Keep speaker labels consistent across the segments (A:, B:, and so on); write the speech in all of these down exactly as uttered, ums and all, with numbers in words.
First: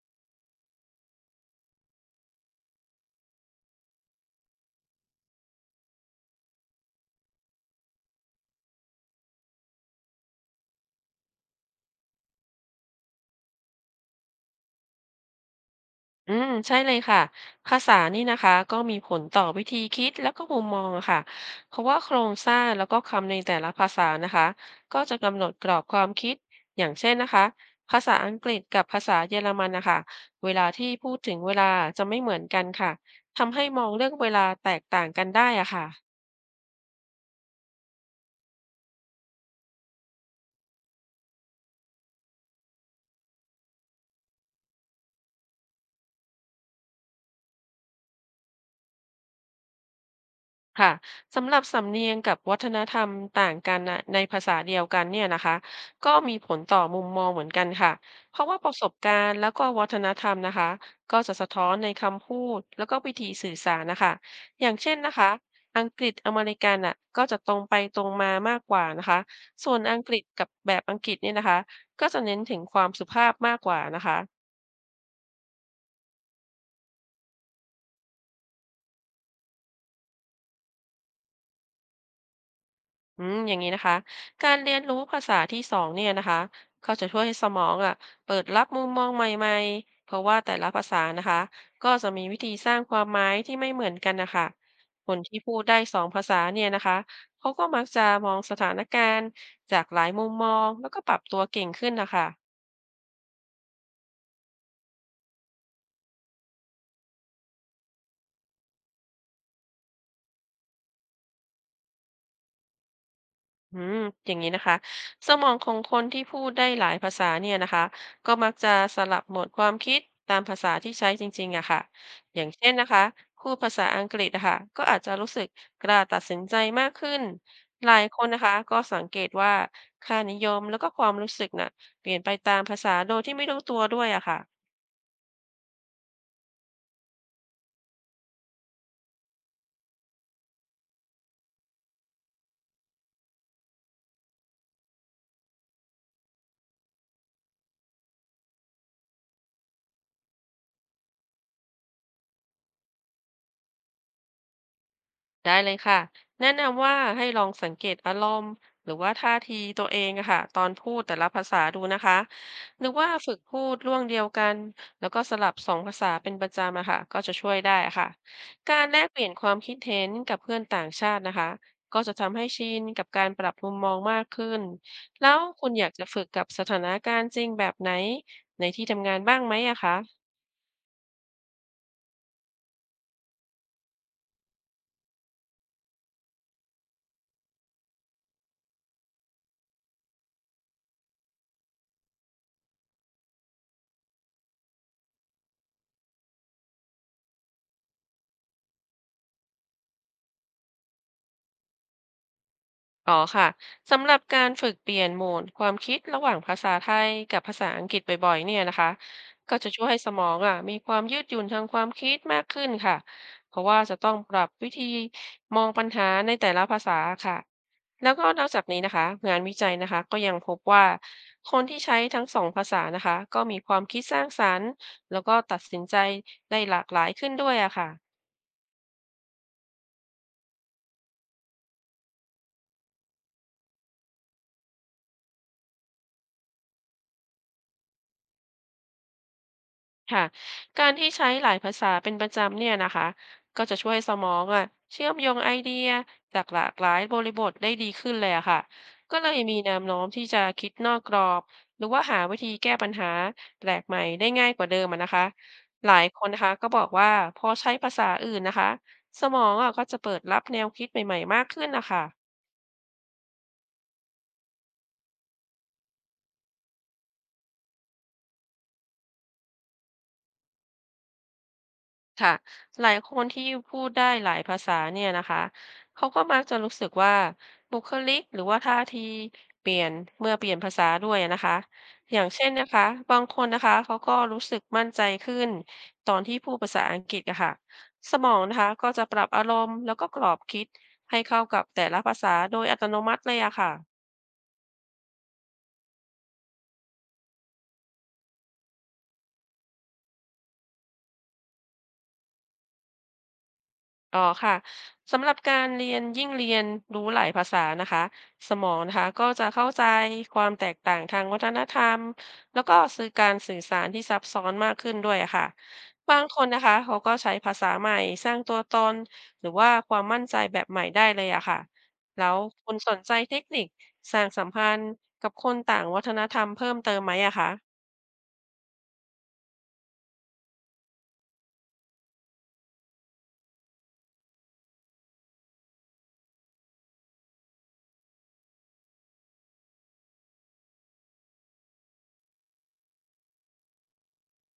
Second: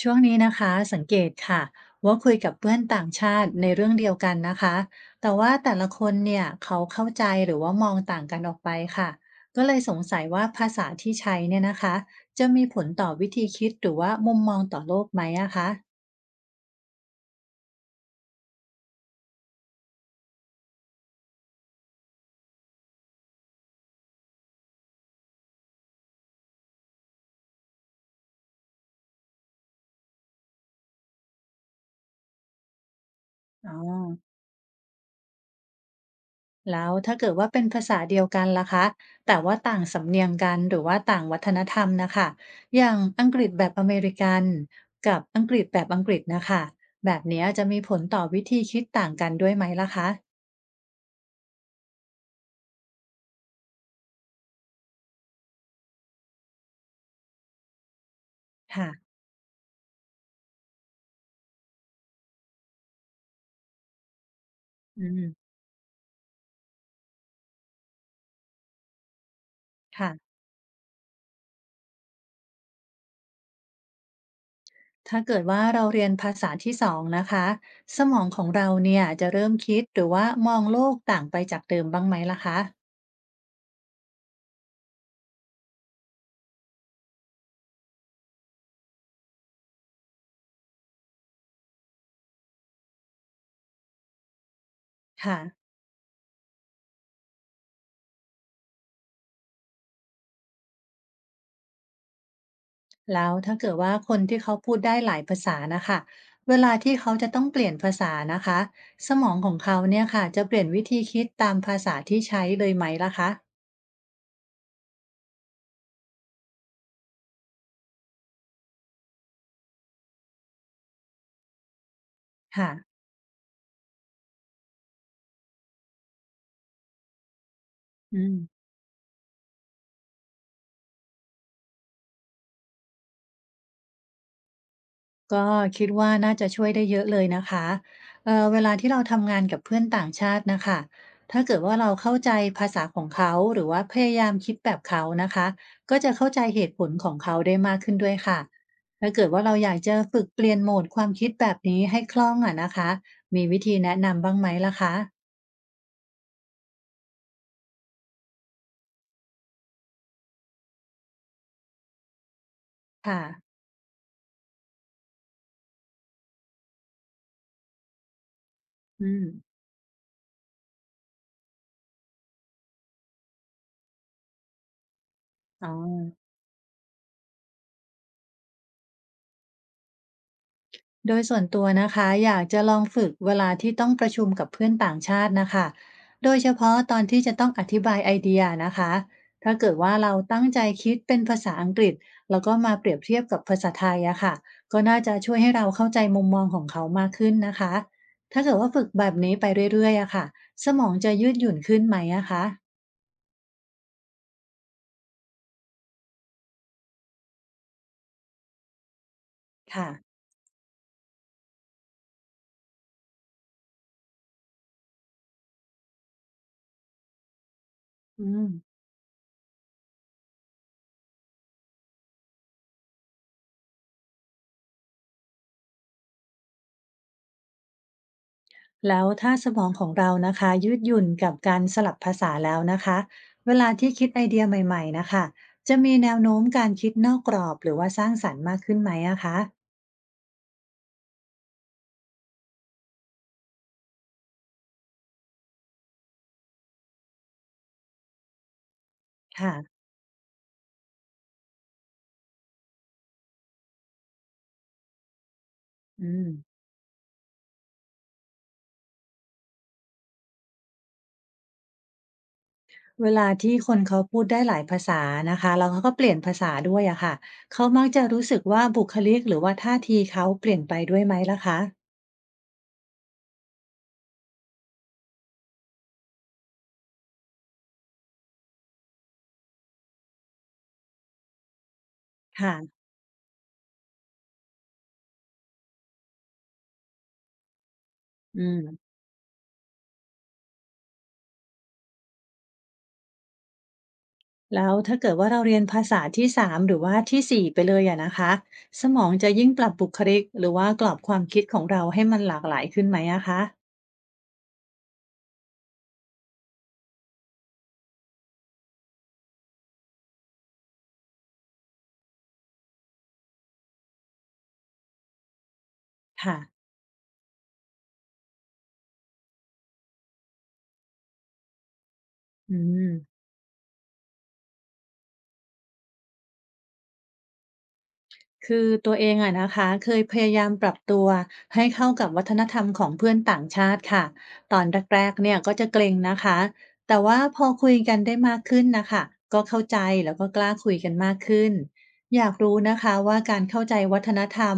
A: ช่วงนี้นะคะสังเกตค่ะว่าคุยกับเพื่อนต่างชาติในเรื่องเดียวกันนะคะแต่ว่าแต่ละคนเนี่ยเขาเข้าใจหรือว่ามองต่างกันออกไปค่ะก็เลยสงสัยว่าภาษาที่ใช้เนี่ยนะคะจะมีผลต่อวิธีคิดหรือว่ามุมมองต่อโลกไหมอะคะ
B: อืมใช่เลยค่ะภาษานี่นะคะก็มีผลต่อวิธีคิดแล้วก็มุมมองอะค่ะเพราะว่าโครงสร้างแล้วก็คำในแต่ละภาษานะคะก็จะกำหนดกรอบความคิดอย่างเช่นนะคะภาษาอังกฤษกับภาษาเยอรมันนะคะเวลาที่พูดถึงเวลาจะไม่เหมือนกันค่ะทำให้
A: อ๋อ
B: มองเรื่องเวลาแตกต่างกันได้อะค่ะ
A: แล้วถ้าเกิดว่าเป็นภาษาเดียวกันล่ะคะแต่ว่าต่างสำเนียงกันหรือว่าต่างวัฒนธรรมนะคะอย่างอังกฤษแบบอเมริกันกับอังกฤษแบบอังกฤษนะคะแบบเนี้ยจะมีผลต่อวิธีคิดต่างกันด้วยไหมล่ะคะ
B: ค่ะสำหรับสำเนียงกับวัฒนธรรมต่างกันนะในภาษาเดียวกันเนี่ยนะคะก็มีผลต่อมุมมองเหมือนกันค่ะเพราะว่าประส
A: ค่ะ
B: บการณ์แล้วก็วัฒนธรรมนะคะก็จะสะท้อนในคำพูดแล้วก็วิธีสื่อสารนะคะอย่างเช่น
A: อื
B: นะคะ
A: ม
B: อังกฤษอเมริกันน่ะก็จะตรงไปตรงมามากกว่านะคะส่วนอังก
A: ค่ะ
B: ฤษกับแบบอังกฤษเนี่ยนะคะก็จะเน้นถึงความสุภาพมากกว่านะคะ
A: ถ้าเกิดว่าเราเรียนภาษาที่สองนะคะสมองของเราเนี่ยจะเริ่มคิดหรือว่ามองโลกต่างไปจากเดิมบ้างไหมล่ะคะ
B: อืมอย่างนี้นะคะ การเรียนรู้ภาษาที่สองเนี่ยนะคะก็จะช่วยให้สมองอ่ะเปิดรับมุมมองใหม่ๆ เพราะว่าแต่ละภาษานะคะก็จะมีวิธีสร้างความหมายที่ไม่เหมือนกันนะคะคนที่
A: ค่ะ
B: พูดได้สองภาษาเนี่ยนะคะเขาก็มักจะมองสถานการณ์จากหลายมุมมองแล้วก็ปรับตัวเก่งขึ้นนะคะ
A: แล้วถ้าเกิดว่าคนที่เขาพูดได้หลายภาษานะคะเวลาที่เขาจะต้องเปลี่ยนภาษานะคะสมองของเขาเนี่ยค่ะจะเปลี่ยนวิธีคิดตามภาษาที่ใช้เลยไหมล่ะคะ
B: อืมอย่างนี้นะคะสมองของคนที่พูดได้หลายภาษาเนี่ยนะคะก็มักจะสลับโหมดความคิดตามภาษาที่ใช้จริงๆอะค่ะอย่างเช่
A: ค่ะ
B: นนะคะพูดภาษาอังกฤษนะคะก็อาจจะรู้สึกกล้าตัดสินใจมากขึ้นหลายค
A: อื
B: น
A: ม
B: นะคะก็สังเกตว่าค่านิยมแล้วก็ความรู้สึกน่ะเปลี่ยนไปตามภาษาโดยที่ไม่รู้ตัวด้วยอะค่ะ
A: ก็คิดว่าน่าจะช่วยได้เยอะเลยนะคะเอ่อเวลาที่เราทำงานกับเพื่อนต่างชาตินะคะ ถ้าเกิดว่าเราเข้าใจภาษาของเขาหรือว่าพยายามคิดแบบเขานะคะก็จะเข้าใจเหตุผลของเขาได้มากขึ้นด้วยค่ะถ้าเกิดว่าเราอยากจะฝึกเปลี่ยนโหมดความคิดแบบนี้ให้คล่องอะนะคะมีวิธีแนะนำบ้างไหมล่ะคะ
B: ได้เลยค่ะแนะนำว่าให้ลองสังเกตอารมณ์หรือว่าท่าทีตัวเองอะค่ะตอนพูดแต่ละภาษาดูนะคะหรือว่า
A: ค่ะ
B: ฝึกพูดร่วงเดียวกันแล้วก็สลับสองภาษาเป็นประจำอะค่ะก็จะช่วยได้ค่ะการแล
A: อื
B: กเป
A: ม
B: ลี่ยนความคิดเห็นกับเพื่อนต่างชาตินะคะก็จะทำให้ชินกับการปรับมุมมองมากขึ้นแล้วคุ
A: อ๋
B: ณอยากจะ
A: อ
B: ฝึกกับสถานการณ์จริงแบบไหนในที่ทำงานบ้างไหมอะคะ
A: โดยส่วนตัวนะคะอยากจะลองฝึกเวลาที่ต้องประชุมกับเพื่อนต่างชาตินะคะโดยเฉพาะตอนที่จะต้องอธิบายไอเดียนะคะถ้าเกิดว่าเราตั้งใจคิดเป็นภาษาอังกฤษแล้วก็มาเปรียบเทียบกับภาษาไทยอะค่ะก็น่าจะช่วยให้เราเข้าใจมุมมองของเขามากขึ้นนะคะ ถ้าเกิดว่าฝึกแบบนี้ไปเรื่อยๆอะค่ะ สมองจะยืดหยุ่นขึ้นไหมอะคะ
B: อ๋อค่ะสำหรับการฝึกเปลี่ยนโหมดความคิดระหว่างภาษาไทยกับภาษาอังกฤษบ่อยๆเนี่ยนะคะก็จะช่ว
A: ค่ะ
B: ยให้สมองอ่ะมีความยืดหยุ่นทางความคิดมากขึ้นค่ะเพราะว่าจะต้องปรับวิธีมองปัญหาในแต่ละภาษาค่ะแล้ว
A: อื
B: ก็นอก
A: ม
B: จากนี้นะคะงานวิจัยนะคะก็ยังพบว่าคนที่ใช้ทั้งสองภาษานะคะก็มีความคิดสร้างสรรค์แล้วก็ตัดสินใจได้หลากหลายขึ้นด้วยอะค่ะ
A: แล้วถ้าสมองของเรานะคะยืดหยุ่นกับการสลับภาษาแล้วนะคะเวลาที่คิดไอเดียใหม่ๆนะคะจะมีแนวโน้มการคิดนอกกรอบหรือว่าสร้างสรรค์มากขึ้นไหมอะคะ
B: ค่ะการที่ใช้หลายภาษาเป็นประจำเนี่ยนะคะก็จะช่วยสมองอ่ะเชื่อมโยงไอเดียจากหลากหลายบริบทได้ดีขึ้นเลยอะค่ะก็เลยมีแน
A: ค่ะ
B: วโน้มที่จะคิดนอกกรอบหรือว่าหาวิธีแก้ปัญหาแปลกใหม่ได้ง่ายกว่าเดิมอะนะคะหลาย
A: อื
B: คนนะคะ
A: ม
B: ก็บอกว่าพอใช้ภาษาอื่นนะคะสมองอ่ะก็จะเปิดรับแนวคิดใหม่ๆมากขึ้นนะคะ
A: เวลาที่คนเขาพูดได้หลายภาษานะคะแล้วเขาก็เปลี่ยนภาษาด้วยอะค่ะเขามักจะรู้สึกว่าบุคลิกหรือว่าท่าทีเขาเปลี่ยนไปด้วยไหมล่ะคะ
B: ค่ะหลายคนที่พูดได้หลายภาษาเนี่ยนะคะเขาก็มักจะรู้สึกว่าบุคลิกหรือว่าท่าทีเปลี่ยนเมื่อเปลี่ยนภาษาด้วยนะคะอย่างเช่น
A: ค่ะ
B: นะคะบางคนนะคะเขาก็รู้สึกมั่นใจขึ้นตอนที่พูดภาษาอังกฤษอะค่ะสมอง
A: อื
B: นะคะ
A: ม
B: ก็จะปรับอารมณ์แล้วก็กรอบคิดให้เข้ากับแต่ละภาษาโดยอัตโนมัติเลยอะค่ะ
A: แล้วถ้าเกิดว่าเราเรียนภาษาที่สามหรือว่าที่สี่ไปเลยอะนะคะสมองจะยิ่งปรับบุคลิกหรือว่ากรอบความคิดของเราให้มันหลากหลายขึ้นไหมอะคะ
B: อ๋อค่ะสำหรับการเรียนยิ่งเรียนรู้หลายภาษานะคะสมองนะคะก็จะเข้าใจความแตกต่างทางวัฒนธรรมแล้วก็สื่อการสื่อสารที่ซับซ้อนมากขึ้นด้วยอะค่ะบางค
A: ค่ะ
B: นนะคะเขาก็ใช้ภาษาใหม่สร้างตัวตนหรือว่าความมั่นใจแบบใหม่ได้เลยอะค่ะแล้ว
A: อื
B: คุณสนใจ
A: ม
B: เทคนิคสร้างสัมพันธ์กับคนต่างวัฒนธรรมเพิ่มเติมไหมอะคะ
A: คือตัวเองอะนะคะเคยพยายามปรับตัวให้เข้ากับวัฒนธรรมของเพื่อนต่างชาติค่ะตอนแรกๆเนี่ยก็จะเกรงนะคะแต่ว่าพอคุยกันได้มากขึ้นนะคะก็เข้าใจแล้วก็กล้าคุยกันมากขึ้นอยากรู้นะคะว่าการเข้าใจวัฒนธรรม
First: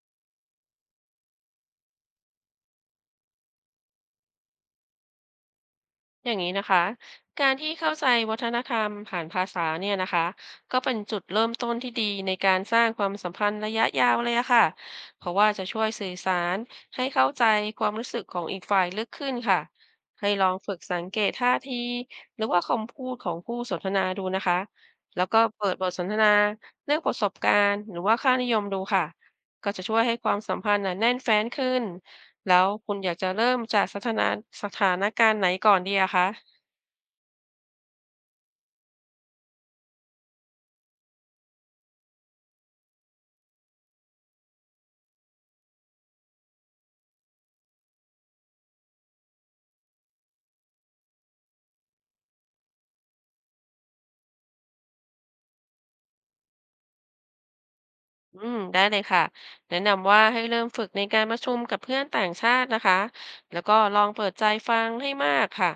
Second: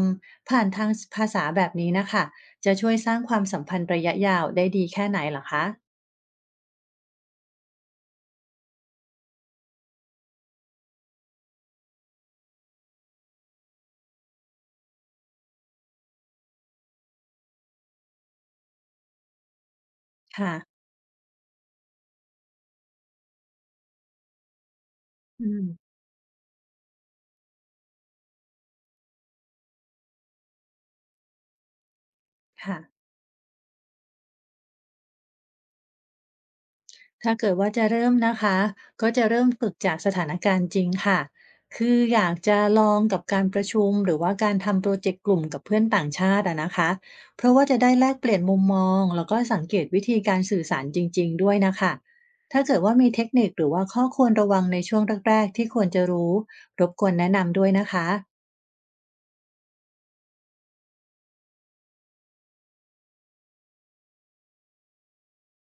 A: ผ่านทางภาษาแบบนี้นะคะจะช่วยสร้างความสัมพันธ์ระยะยาวได้ดีแค่ไหนเหรอคะ
B: อย่างนี้นะคะ การที่เข้าใจวัฒนธรรมผ่านภาษาเนี่ยนะคะก็เป็นจุดเริ่มต้นที่ดีในการสร้างความสัมพันธ์ระยะยาวเลยอะค่ะเพราะว่าจะช่วยสื่อสารให้เข้าใจความรู้สึกของอีกฝ่ายลึกขึ้นค่ะให้ลอ
A: ค่ะ
B: งฝึกสังเกตท่าทีหรือว่าคำพูดของผู้สนทนาดูนะคะแล้วก็
A: อื
B: เปิ
A: ม
B: ดบทสนทนาเรื่องประสบการณ์หรือว่าค่านิยมดูค่ะก็จะช่วยให้ความสัมพันธ์น่ะแน่นแฟ้นขึ้น แล้ว
A: ค่ะ
B: คุณอยากจะเริ่มจากสถานะสถานการณ์ไหนก่อนดีอะคะ
A: ถ้าเกิดว่าจะเริ่มนะคะก็จะเริ่มฝึกจากสถานการณ์จริงค่ะคืออยากจะลองกับการประชุมหรือว่าการทำโปรเจกต์กลุ่มกับเพื่อนต่างชาติอะนะคะเพราะว่าจะได้แลกเปลี่ยนมุมมองแล้วก็สังเกตวิธีการสื่อสารจริงๆด้วยนะคะถ้าเกิดว่ามีเทคนิคหรือว่าข้อควรระวังในช่วงแรกๆที่ควรจะรู้รบกวนแนะนำด้วยนะคะ
B: อืมได้เลยค่ะแนะนำว่าให้เริ่มฝึกในการประชุมกับเพื่อนต่างชาตินะคะแล้วก็ลองเปิดใจฟังให้มากค่ะ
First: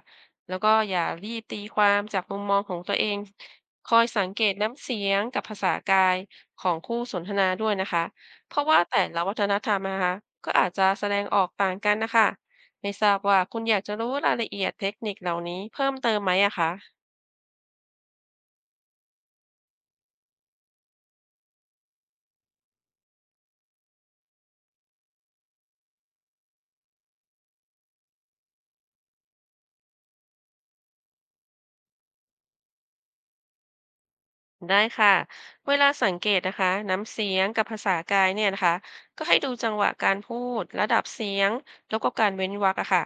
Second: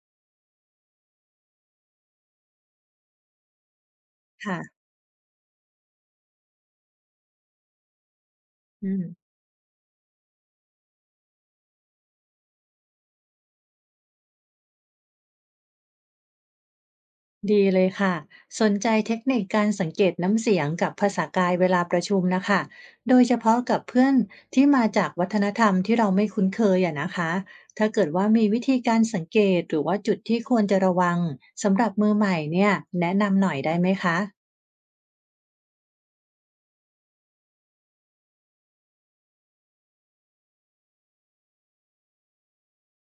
B: แล้วก็อย่ารีบตีความจากมุมมองของตัวเองคอยสังเกต
A: ค่ะ
B: น้ำเสียงกับภาษากายของคู่สนทนาด้วยนะคะเพราะว่า
A: อื
B: แต่
A: ม
B: ละวัฒนธรรมนะคะก็อาจจะแสดงออกต่างกันน่ะคะไม่ทราบว่าคุณอยากจะรู้รายละเอียดเทคนิคเหล่านี้เพิ่มเติมไหมอะคะ
A: ดีเลยค่ะสนใจเทคนิคการสังเกตน้ำเสียงกับภาษากายเวลาประชุมนะคะโดยเฉพาะกับเพื่อนที่มาจากวัฒนธรรมที่เราไม่คุ้นเคยอะนะคะถ้าเกิดว่ามีวิธีการสังเกตหรือว่าจุดที่ควรจะระวังสำหรับมือใหม่เนี่ยแนะนำหน่อยได้ไหมคะ
B: ได้ค่ะ เวลาสังเกตนะคะน้ำเสียงกับภาษากายเนี่ยนะคะก็ให้ดูจังหวะการพูดระดับเสียงแล้วก็การเว้นวรรคอะค่ะ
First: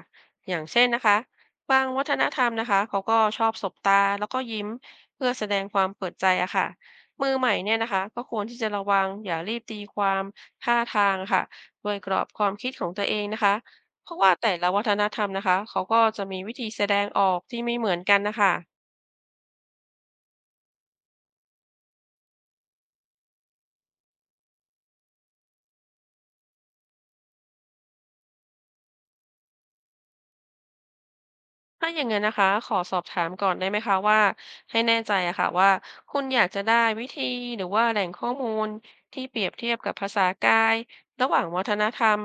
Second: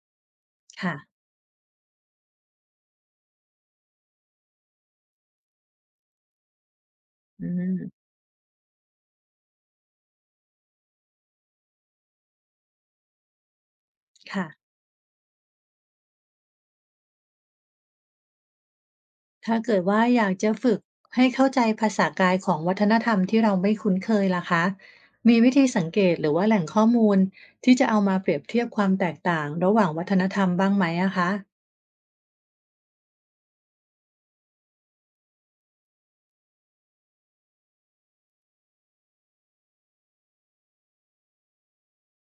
B: อย่างเช่น
A: ค่ะ
B: นะคะบางวัฒนธรรมนะคะเขาก็ชอบสบตาแล้วก็ยิ้มเพื่อแสดงความเปิดใจอะค่ะมือ
A: อื
B: ใหม่เนี่ยนะคะ
A: ม
B: ก็ควรที่จะระวังอย่ารีบตีความท่าทางค่ะด้วยกรอบความคิดของตัวเองนะคะเพราะว่า
A: ค่ะ
B: แต่ละวัฒนธรรมนะคะเขาก็จะมีวิธีแสดงออกที่ไม่เหมือนกันนะคะ
A: ถ้าเกิดว่าอยากจะฝึกให้เข้าใจภาษากายของวัฒนธรรมที่เราไม่คุ้นเคยล่ะคะ มีวิธีสังเกตหรือว่าแหล่งข้อมูลที่จะเอามาเปรียบเทียบความแตกต่างระหว่างวัฒนธรรมบ้างไหมอะคะ
B: ถ้าอย่างนั้นนะคะขอสอบถามก่อนได้ไหมคะว่าให้แน่ใจอะค่ะว่าคุณอยากจะได้วิธีหรือว่าแหล่งข้อมูลที่เปรียบเทียบกับภาษากายระหว่างวัฒนธรรม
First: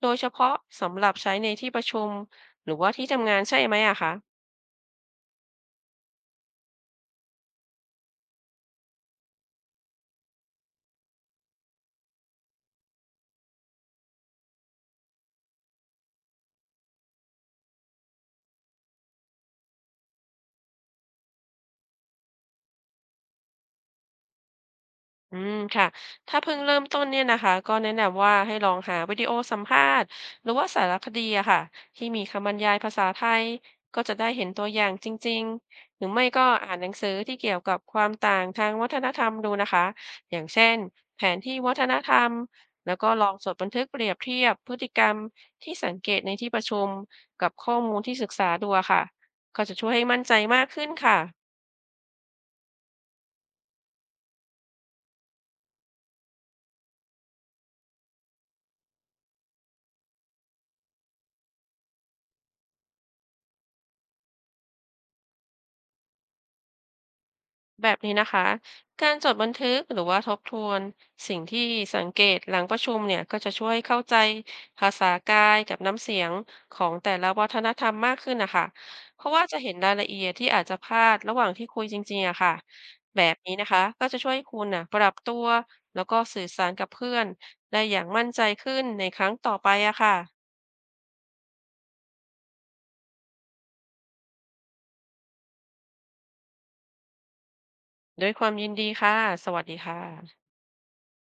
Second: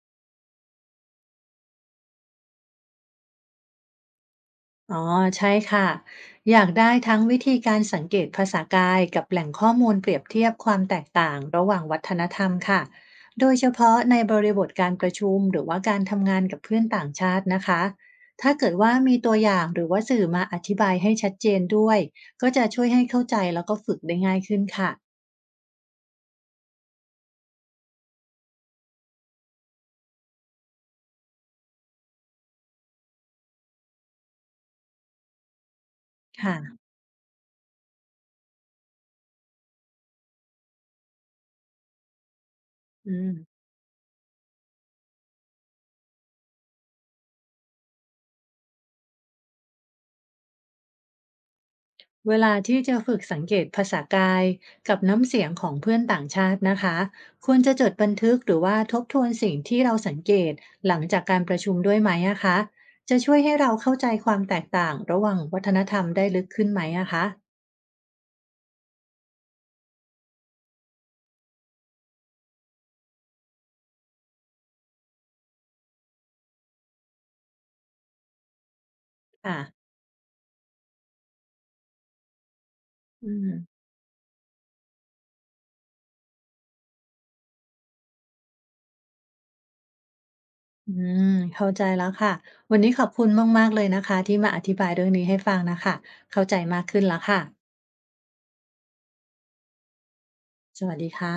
B: โดยเฉพาะสำหรับใช้ในที่ประชุมหรือว่าที่ทำงานใช่ไหมอะคะ
A: อ๋อใช่ค่ะอยากได้ทั้งวิธีการสังเกตภาษากายกับแหล่งข้อมูลเปรียบเทียบความแตกต่างระหว่างวัฒนธรรมค่ะโดยเฉพาะในบริบทการประชุมหรือว่าการทำงานกับเพื่อนต่างชาตินะคะถ้าเกิดว่ามีตัวอย่างหรือว่าสื่อมาอธิบายให้ชัดเจนด้วยก็จะช่วยให้เข้าใจแล้วก็ฝึกได้ง่ายขึ้นค่ะ
B: อืมค่ะถ้าเพิ่งเริ่มต้นเนี่ยนะคะก็แนะนำว่าให้ลองหาวิดีโอสัมภาษณ์หรือว่าสารคดีอะค่ะที่มีคำบรรยายภาษาไทยก็จะได้เห็นตัวอย่างจริงๆหรือไม่ก็อ่าน
A: ค่ะ
B: หนังสือที่เกี่ยวกับความต่างทางวัฒนธรรมดูนะคะอย่างเช่นแผนที่วัฒนธรรมแล้วก็
A: อื
B: ลองจด
A: ม
B: บันทึกเปรียบเทียบพฤติกรรมที่สังเกตในที่ประชุมกับข้อมูลที่ศึกษาดูอะค่ะก็จะช่วยให้มั่นใจมากขึ้นค่ะ
A: เวลาที่จะฝึกสังเกตภาษากายกับน้ำเสียงของเพื่อนต่างชาตินะคะควรจะจดบันทึกหรือว่าทบทวนสิ่งที่เราสังเกตหลังจากการประชุมด้วยไหมอะคะจะช่วยให้เราเข้าใจความแตกต่างระหว่างวัฒนธรรมได้ลึกขึ้นไหมอะคะ
B: แบบนี้นะคะการจดบันทึกหรือว่าทบทวนสิ่งที่สังเกตหลังประชุมเนี่ยก็จะช่วยเข้าใจภาษากายกับน้ำเสียงของแต่ละวัฒนธรรมมากขึ้นนะคะเพราะว่าจะ
A: ค่ะ
B: เห็นรายละเอียดที่อาจจะพลาดระหว่างที่คุยจริงๆอะค่ะแบ
A: อื
B: บ
A: ม
B: นี้นะคะก็จะช่วยคุณนะปรับตัวแล้วก็สื่อสารกับเพื่อนได้อย่างมั่นใจขึ้นในครั้งต่อไปอะค่ะ
A: อืมเข้าใจแล้วค่ะ วันนี้ขอบคุณมากๆเลยนะคะที่มาอธิบายเรื่องนี้ให้ฟังนะคะเข้าใจมากขึ้นแล้วค่ะ
B: ด้วยความยินดีค่ะสวัสดีค่ะ
A: สวัสดีค่ะ